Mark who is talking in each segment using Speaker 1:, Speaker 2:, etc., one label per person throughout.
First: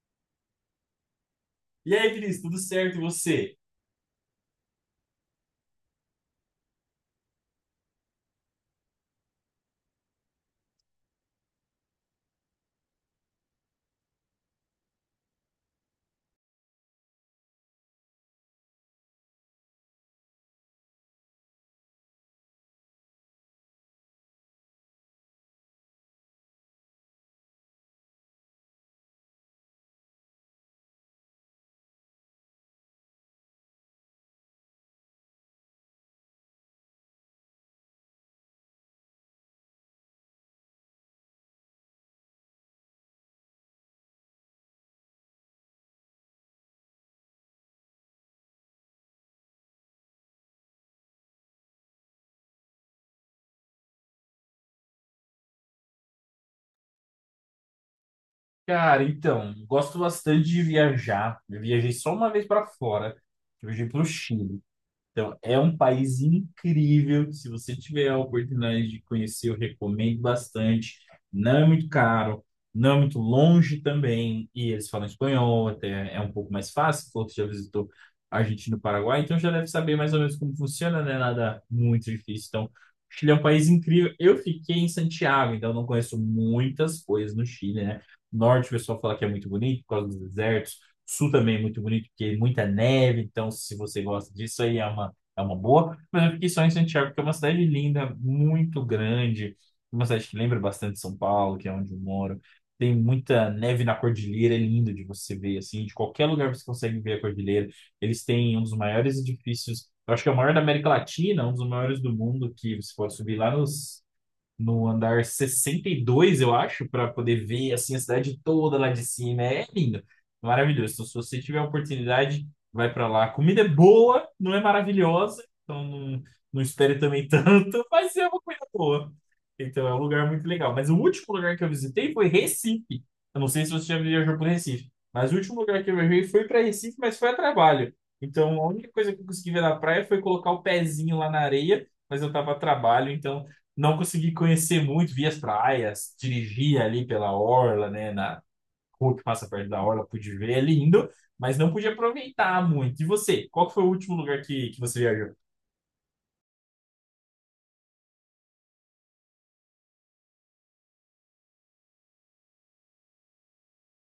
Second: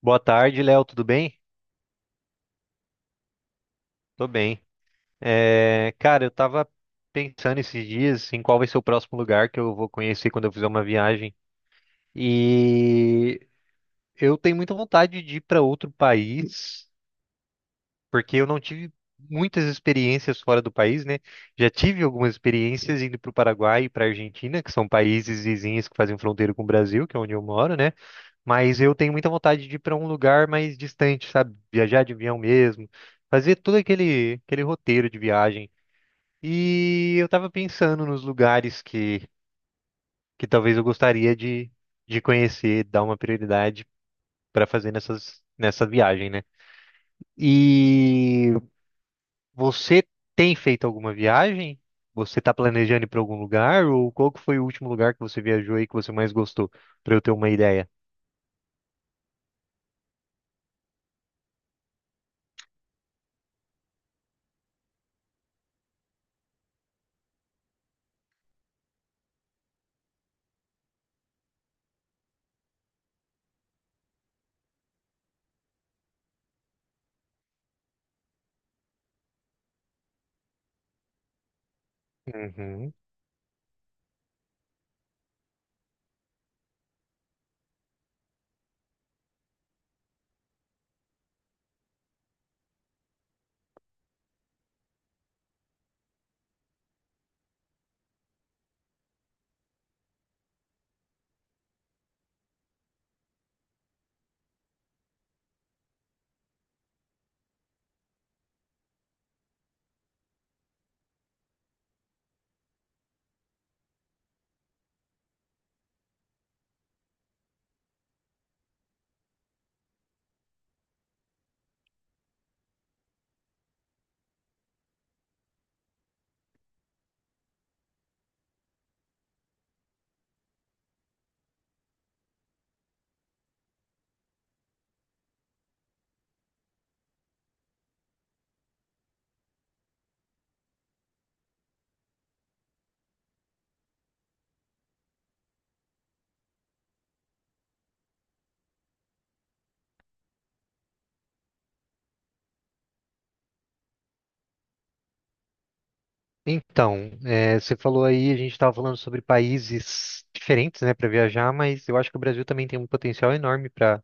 Speaker 1: Boa tarde, Léo, tudo bem?
Speaker 2: E aí, Vinícius, tudo certo? E você?
Speaker 1: Tô bem. Eu tava pensando esses dias em qual vai ser o próximo lugar que eu vou conhecer quando eu fizer uma viagem. E eu tenho muita vontade de ir para outro país, porque eu não tive muitas experiências fora do país, né? Já tive algumas experiências indo para o Paraguai e para a Argentina, que são países vizinhos que fazem fronteira com o Brasil, que é onde eu moro, né? Mas eu tenho muita vontade de ir para um lugar mais distante, sabe? Viajar de avião mesmo, fazer todo aquele roteiro de viagem. E eu tava pensando nos lugares que talvez eu gostaria de conhecer, dar uma prioridade para fazer nessa viagem, né? E você tem feito alguma viagem? Você tá planejando ir para algum lugar? Ou qual que foi o último lugar que você viajou e que você mais gostou? Para eu ter uma ideia.
Speaker 2: Cara, então, gosto bastante de viajar. Eu viajei só uma vez para fora. Eu viajei para o Chile. Então, é um país incrível. Se você tiver a oportunidade de conhecer, eu recomendo bastante. Não é muito caro, não é muito longe também. E eles falam espanhol, até é um pouco mais fácil. Falou que já visitou a Argentina e o Paraguai, então já deve saber mais ou menos como funciona, né? Nada muito difícil. Então, o
Speaker 1: Uhum.
Speaker 2: Chile é um país incrível. Eu fiquei em Santiago, então não conheço muitas coisas no Chile, né? Norte, o pessoal fala que é muito bonito por causa dos desertos. Sul também é muito bonito, porque muita neve, então se você gosta disso aí é uma boa, mas eu fiquei só em Santiago, que é uma cidade linda, muito grande, uma cidade que lembra bastante São Paulo, que é onde eu moro. Tem muita neve na cordilheira, é lindo de você ver, assim, de qualquer lugar você consegue ver a cordilheira. Eles têm um dos maiores edifícios, eu acho que é o maior da América Latina, um dos maiores do mundo, que você pode subir lá nos no andar 62 eu acho, para poder ver assim a cidade toda lá de cima. É lindo, maravilhoso. Então, se você tiver a oportunidade, vai para lá. A comida é boa, não é maravilhosa, então não, não espere também tanto, mas é uma coisa boa. Então é um lugar muito legal. Mas o último lugar que eu visitei foi Recife. Eu não sei se você já viajou por Recife, mas o último lugar que eu viajei foi para Recife, mas foi a trabalho. Então, a única coisa que eu consegui ver na praia foi colocar o pezinho lá na areia, mas eu tava a trabalho, então não consegui conhecer muito, vi as praias, dirigi ali pela orla, né, na rua que passa perto da orla, pude ver, é lindo, mas não pude aproveitar muito. E você, qual que foi o último lugar que você viajou?
Speaker 1: Então, você falou aí, a gente estava falando sobre países diferentes, né, para viajar, mas eu acho que o Brasil também tem um potencial enorme para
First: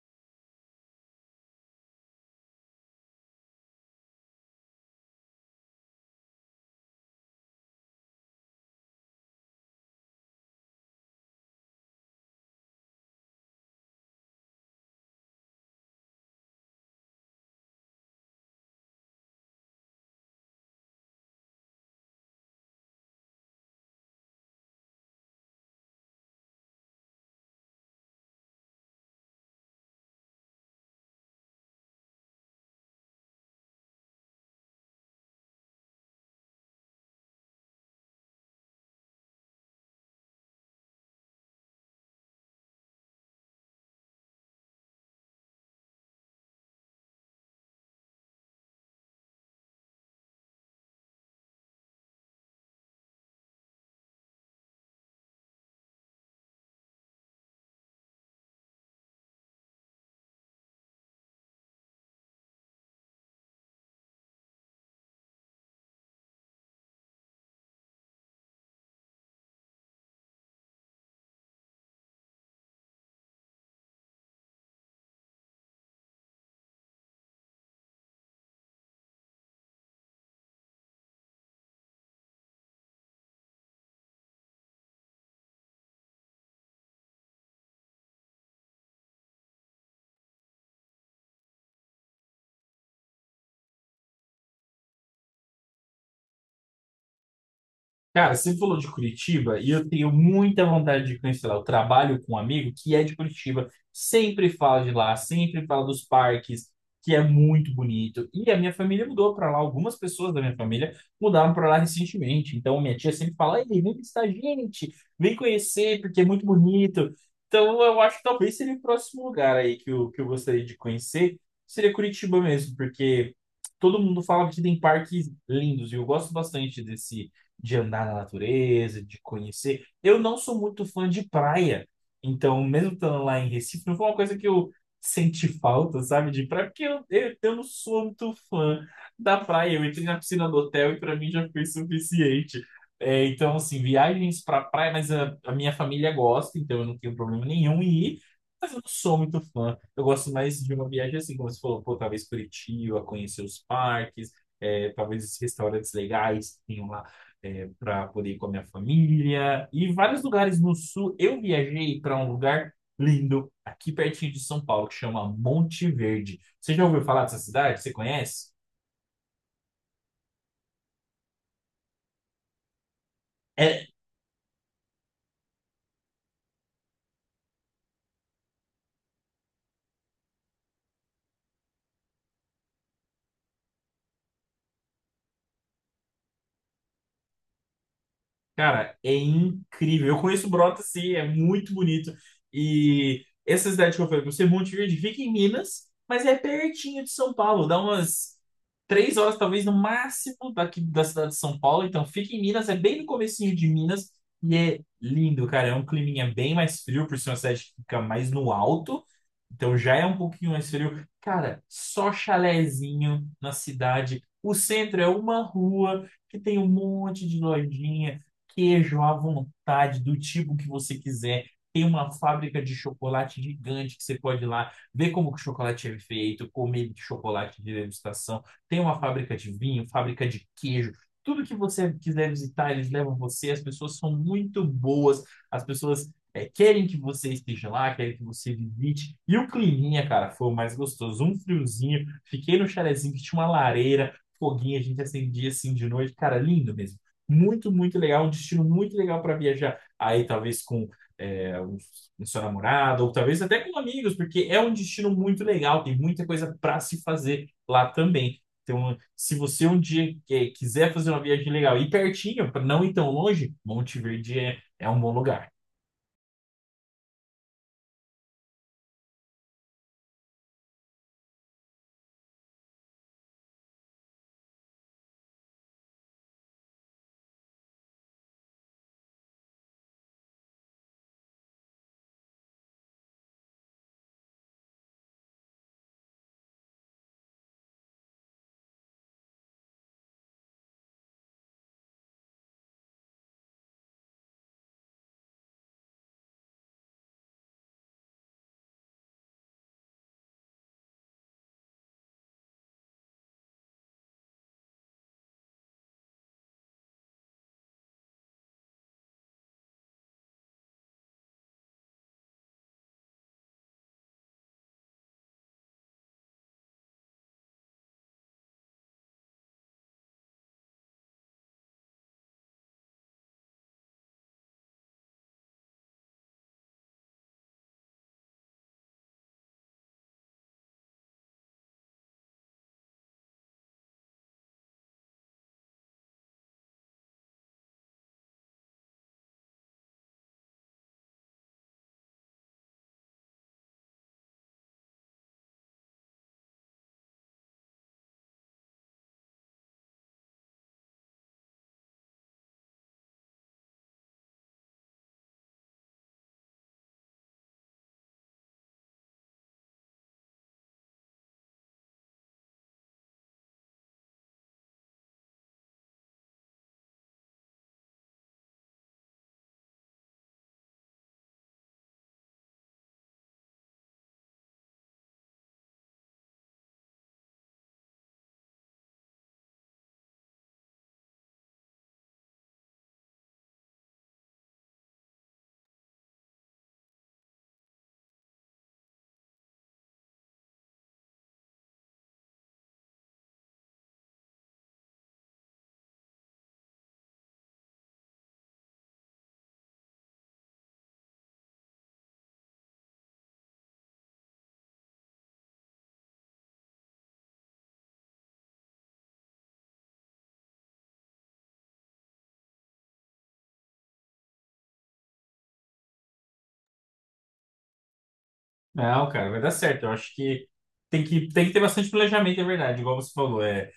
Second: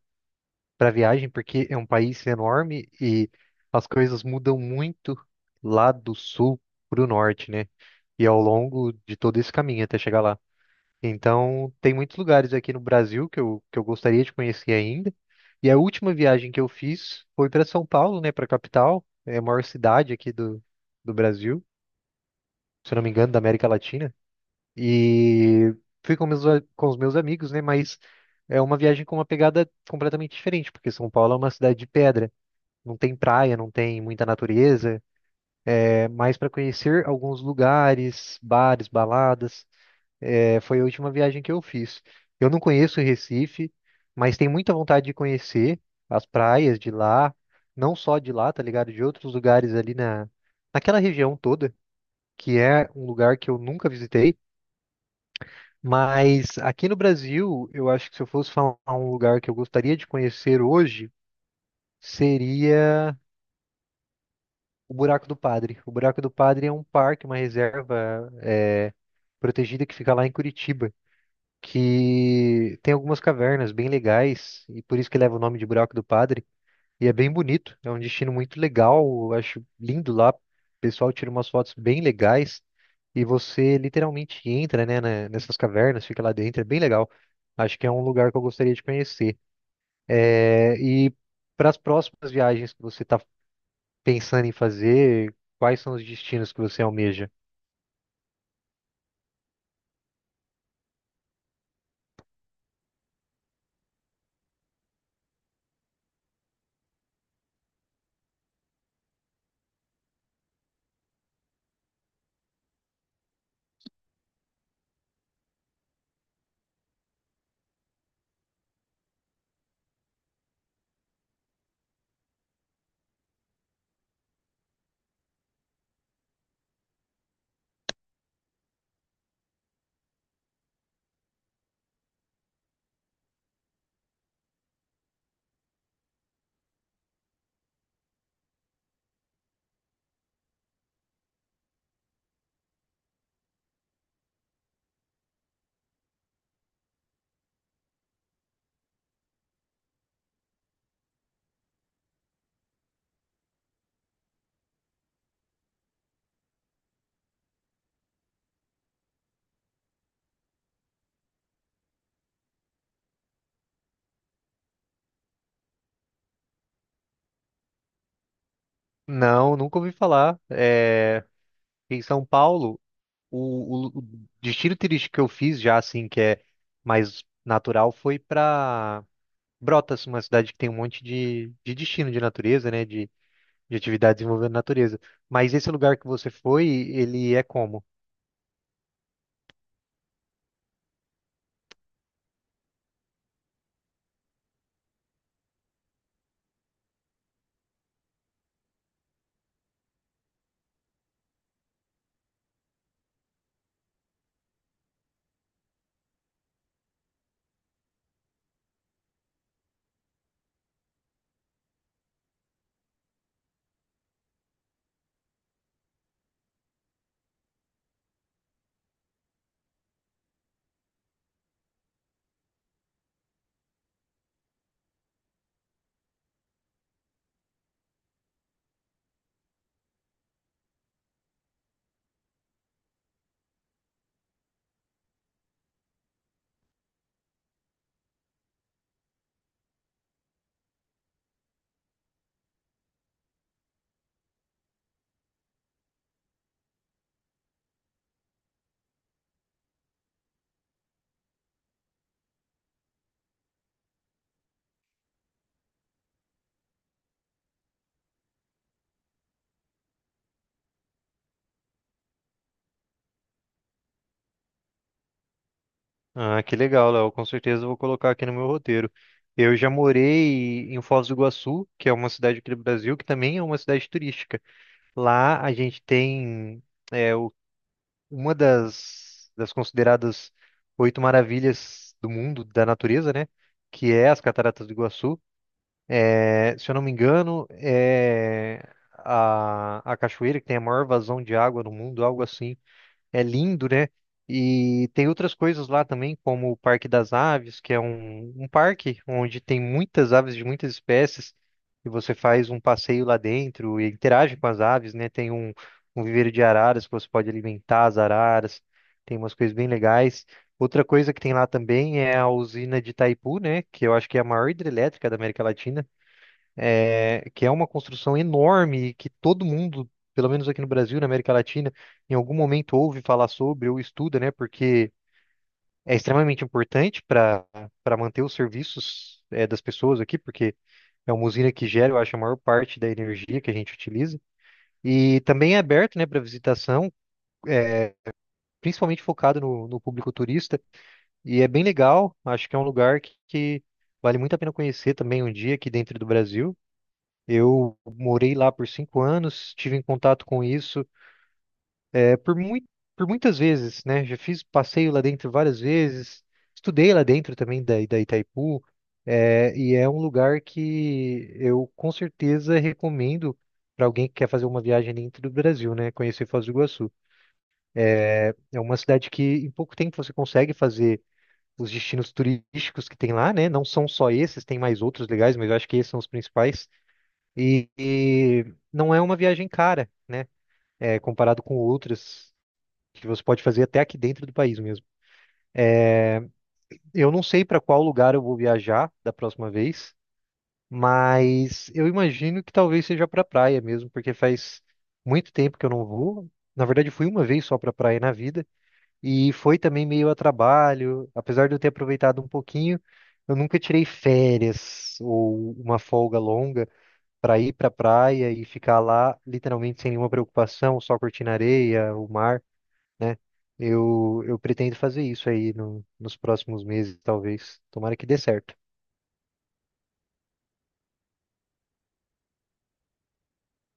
Speaker 1: para viagem, porque é um país enorme e as coisas mudam muito lá do sul para o norte, né? E ao longo de todo esse caminho até chegar lá. Então, tem muitos lugares aqui no Brasil que eu gostaria de conhecer ainda. E a última viagem que eu fiz foi para São Paulo, né, para a capital, é a maior cidade aqui do Brasil, se eu não me engano, da América Latina. E fui com os meus amigos, né? Mas é uma viagem com uma pegada completamente diferente, porque São Paulo é uma cidade de pedra. Não tem praia, não tem muita natureza. É mais para conhecer alguns lugares, bares, baladas. É, foi a última viagem que eu fiz. Eu não conheço Recife, mas tenho muita vontade de conhecer as praias de lá, não só de lá, tá ligado? De outros lugares ali naquela região toda, que é um lugar que eu nunca visitei. Mas aqui no Brasil, eu acho que se eu fosse falar um lugar que eu gostaria de conhecer hoje, seria o Buraco do Padre. O Buraco do Padre é um parque, uma reserva protegida que fica lá em Curitiba, que tem algumas cavernas bem legais, e por isso que leva o nome de Buraco do Padre. E é bem bonito, é um destino muito legal, eu acho lindo lá. O pessoal tira umas fotos bem legais e você literalmente entra, né, nessas cavernas, fica lá dentro, é bem legal. Acho que é um lugar que eu gostaria de conhecer. É, e para as próximas viagens que você está pensando em fazer, quais são os destinos que você almeja?
Speaker 2: Cara, você falou de Curitiba e eu tenho muita vontade de conhecer lá. Eu trabalho com um amigo que é de Curitiba, sempre fala de lá, sempre fala dos parques, que é muito bonito. E a minha família mudou para lá, algumas pessoas da minha família mudaram para lá recentemente. Então minha tia sempre fala: Ei, vem visitar a gente, vem conhecer, porque é muito bonito. Então eu acho que talvez seria o próximo lugar aí que eu gostaria de conhecer, seria Curitiba mesmo, porque todo mundo fala que tem parques lindos e eu gosto bastante desse de andar na natureza, de conhecer. Eu não sou muito fã de praia, então, mesmo estando lá em Recife, não foi uma coisa que eu senti falta, sabe, de praia, porque eu não sou muito fã da praia. Eu entrei na piscina do hotel e para mim já foi suficiente. É, então, assim, viagens para praia, mas a minha família gosta, então eu não tenho problema nenhum em ir. Mas eu não sou muito fã. Eu gosto mais de uma viagem assim, como você falou, pô, talvez Curitiba, conhecer os parques, é, talvez os restaurantes legais que tenham lá é, para poder ir com a minha família e vários lugares no sul. Eu viajei para um lugar lindo aqui pertinho de São Paulo que chama Monte Verde. Você já ouviu falar dessa cidade? Você conhece?
Speaker 1: Não, nunca ouvi falar. É, em São Paulo,
Speaker 2: É,
Speaker 1: o destino turístico que eu fiz já, assim, que é mais natural, foi para Brotas, uma cidade que tem um monte de destino de natureza, né? De atividades envolvendo natureza. Mas esse lugar que você foi, ele é como?
Speaker 2: Cara, é incrível. Eu conheço Brota, sim, é muito bonito. E essa cidade que eu falei pra você, Monte Verde, fica em Minas, mas é pertinho de São Paulo. Dá umas 3 horas, talvez, no máximo daqui da cidade de São Paulo. Então, fica em Minas, é bem no comecinho de Minas. E é lindo, cara. É um climinha bem mais frio, por ser uma cidade que fica mais no alto. Então, já é um pouquinho mais frio. Cara, só chalezinho na cidade. O centro é uma rua que tem um monte de lojinha queijo à vontade, do tipo que você quiser. Tem uma fábrica de chocolate gigante que você pode ir lá ver como que o chocolate é feito, comer chocolate de degustação. Tem uma fábrica de vinho, fábrica de queijo. Tudo que você quiser visitar, eles levam você. As pessoas são muito boas. As pessoas querem que você esteja lá, querem que você visite. E o climinha, cara, foi o mais gostoso. Um friozinho. Fiquei no chalezinho que tinha uma lareira, foguinho. A gente acendia assim de noite. Cara, lindo mesmo muito, muito legal, um destino muito legal para viajar. Aí, talvez com é, o o seu namorado, ou talvez até com amigos, porque é um destino muito legal, tem muita coisa para se fazer lá também. Então, se você um dia quiser fazer uma viagem legal e pertinho, para não ir tão longe, Monte Verde é um bom lugar.
Speaker 1: Ah, que legal, Léo. Com certeza eu vou colocar aqui no meu roteiro. Eu já morei em Foz do Iguaçu, que é uma cidade aqui do Brasil, que também é uma cidade turística. Lá a gente tem é, o- uma das consideradas oito maravilhas do mundo, da natureza, né? Que é as Cataratas do Iguaçu. É, se eu não me engano, é a cachoeira que tem a maior vazão de água no mundo, algo assim. É lindo, né? E tem outras coisas lá também, como o Parque das Aves, que é um parque onde tem muitas aves de muitas espécies, e você faz um passeio lá dentro e interage com as aves, né? Tem um viveiro de araras que você pode alimentar as araras, tem umas coisas bem legais. Outra coisa que tem lá também é a usina de Itaipu, né? Que eu acho que é a maior hidrelétrica da América Latina, que é uma construção enorme que todo mundo, pelo menos aqui no Brasil, na América Latina, em algum momento ouve falar sobre ou estuda, né? Porque é extremamente importante para manter os serviços das pessoas aqui, porque é uma usina que gera, eu acho, a maior parte da energia que a gente utiliza. E também é aberto, né, para visitação, é, principalmente focado no público turista. E é bem legal, acho que é um lugar que vale muito a pena conhecer também um dia aqui dentro do Brasil. Eu morei lá por 5 anos, tive em contato com isso é, por muito, por muitas vezes, né? Já fiz passeio lá dentro várias vezes, estudei lá dentro também da Itaipu, e é um lugar que eu com certeza recomendo para alguém que quer fazer uma viagem dentro do Brasil, né? Conhecer Foz do Iguaçu. É uma cidade que em pouco tempo você consegue fazer os destinos turísticos que tem lá, né? Não são só esses, tem mais outros legais, mas eu acho que esses são os principais. E não é uma viagem cara, né? Comparado com outras que você pode fazer até aqui dentro do país mesmo. Eu não sei para qual lugar eu vou viajar da próxima vez, mas eu imagino que talvez seja para praia mesmo, porque faz muito tempo que eu não vou. Na verdade, fui uma vez só para praia na vida e foi também meio a trabalho, apesar de eu ter aproveitado um pouquinho, eu nunca tirei férias ou uma folga longa. Para ir para praia e ficar lá literalmente sem nenhuma preocupação, só curtindo a areia, o mar, né? Eu pretendo fazer isso aí nos próximos meses, talvez. Tomara que dê certo.
Speaker 2: Não, cara, vai dar certo. Eu acho que tem que ter bastante planejamento, é verdade, igual você falou. É,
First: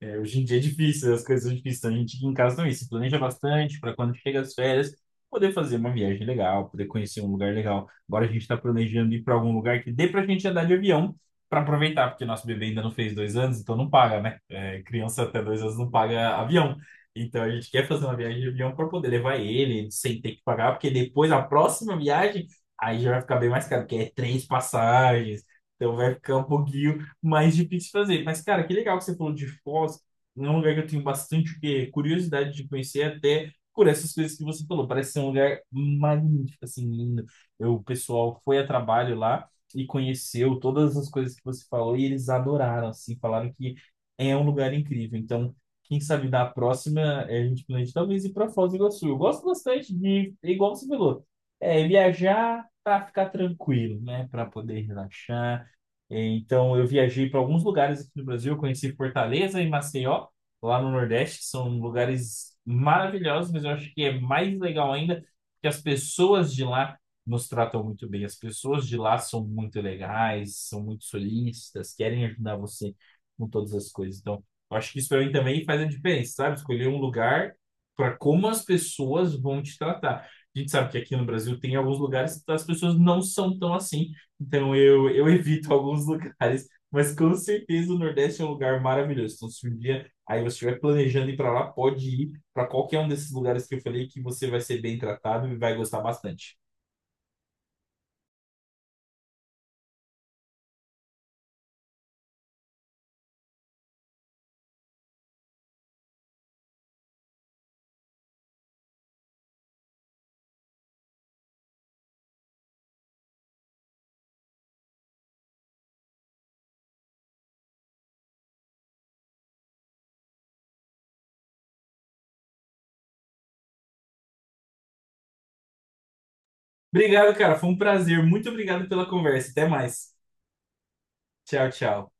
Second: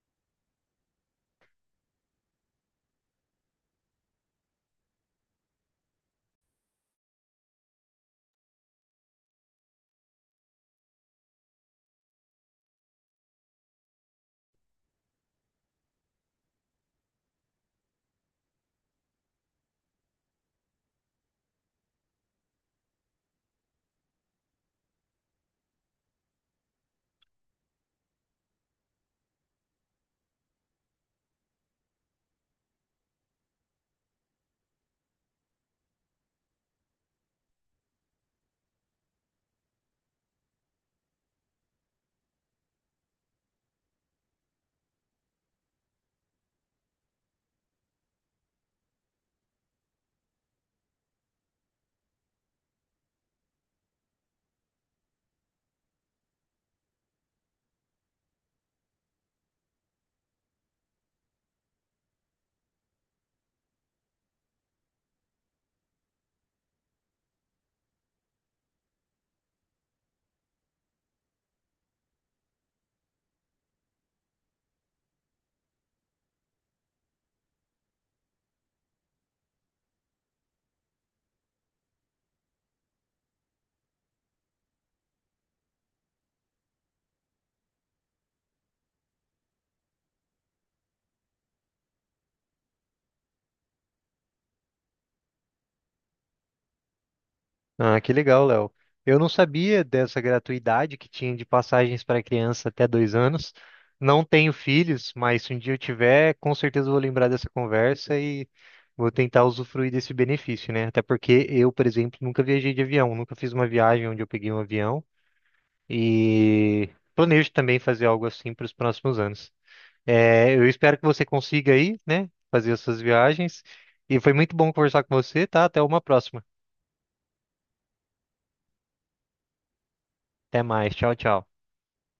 Speaker 2: É, Hoje em dia é difícil, as coisas são difíceis. Então a gente aqui em casa também se planeja bastante para quando chega as férias, poder fazer uma viagem legal, poder conhecer um lugar legal. Agora a gente está planejando ir para algum lugar que dê para a gente andar de avião para aproveitar, porque nosso bebê ainda não fez 2 anos, então não paga, né? É, criança até 2 anos não paga avião. Então a gente quer fazer uma viagem de avião para poder levar ele sem ter que pagar, porque depois a próxima viagem aí já vai ficar bem mais caro, porque é três passagens. Então vai ficar um pouquinho mais difícil fazer. Mas, cara, que legal que você falou de Foz. É um lugar que eu tenho bastante o quê? Curiosidade de conhecer, até por essas coisas que você falou. Parece ser um lugar magnífico, assim, lindo. Eu, o pessoal foi a trabalho lá e conheceu todas as coisas que você falou e eles adoraram, assim, falaram que é um lugar incrível. Então, quem sabe da próxima, a gente planeja talvez ir para Foz do Iguaçu. Eu gosto bastante de, igual você falou, viajar para ficar tranquilo, né? Para poder relaxar então, eu viajei para alguns lugares aqui no Brasil, eu conheci Fortaleza e Maceió, lá no Nordeste, que são lugares maravilhosos, mas eu acho que é mais legal ainda que as pessoas de lá nos tratam muito bem. As pessoas de lá são muito legais, são muito solícitas, querem ajudar você com todas as coisas. Então, eu acho que isso para mim também faz a diferença, sabe? Escolher um lugar para como as pessoas vão te tratar. A gente sabe que aqui no Brasil tem alguns lugares que as pessoas não são tão assim. Então eu evito alguns lugares, mas com certeza o Nordeste é um lugar maravilhoso. Então, se um dia aí você estiver planejando ir para lá, pode ir para qualquer um desses lugares que eu falei que você vai ser bem tratado e vai gostar bastante.
Speaker 1: Ah, que legal, Léo. Eu não sabia dessa gratuidade que tinha de passagens para criança até 2 anos. Não tenho filhos, mas se um dia eu tiver, com certeza vou lembrar dessa conversa e vou tentar usufruir desse benefício, né? Até porque eu, por exemplo, nunca viajei de avião, nunca fiz uma viagem onde eu peguei um avião e planejo também fazer algo assim para os próximos anos. É, eu espero que você consiga aí, né? Fazer as suas viagens. E foi muito bom conversar com você, tá? Até uma próxima.
Speaker 2: Obrigado, cara. Foi um prazer. Muito obrigado pela conversa. Até mais.
Speaker 1: Até mais. Tchau, tchau.
Speaker 2: Tchau, tchau.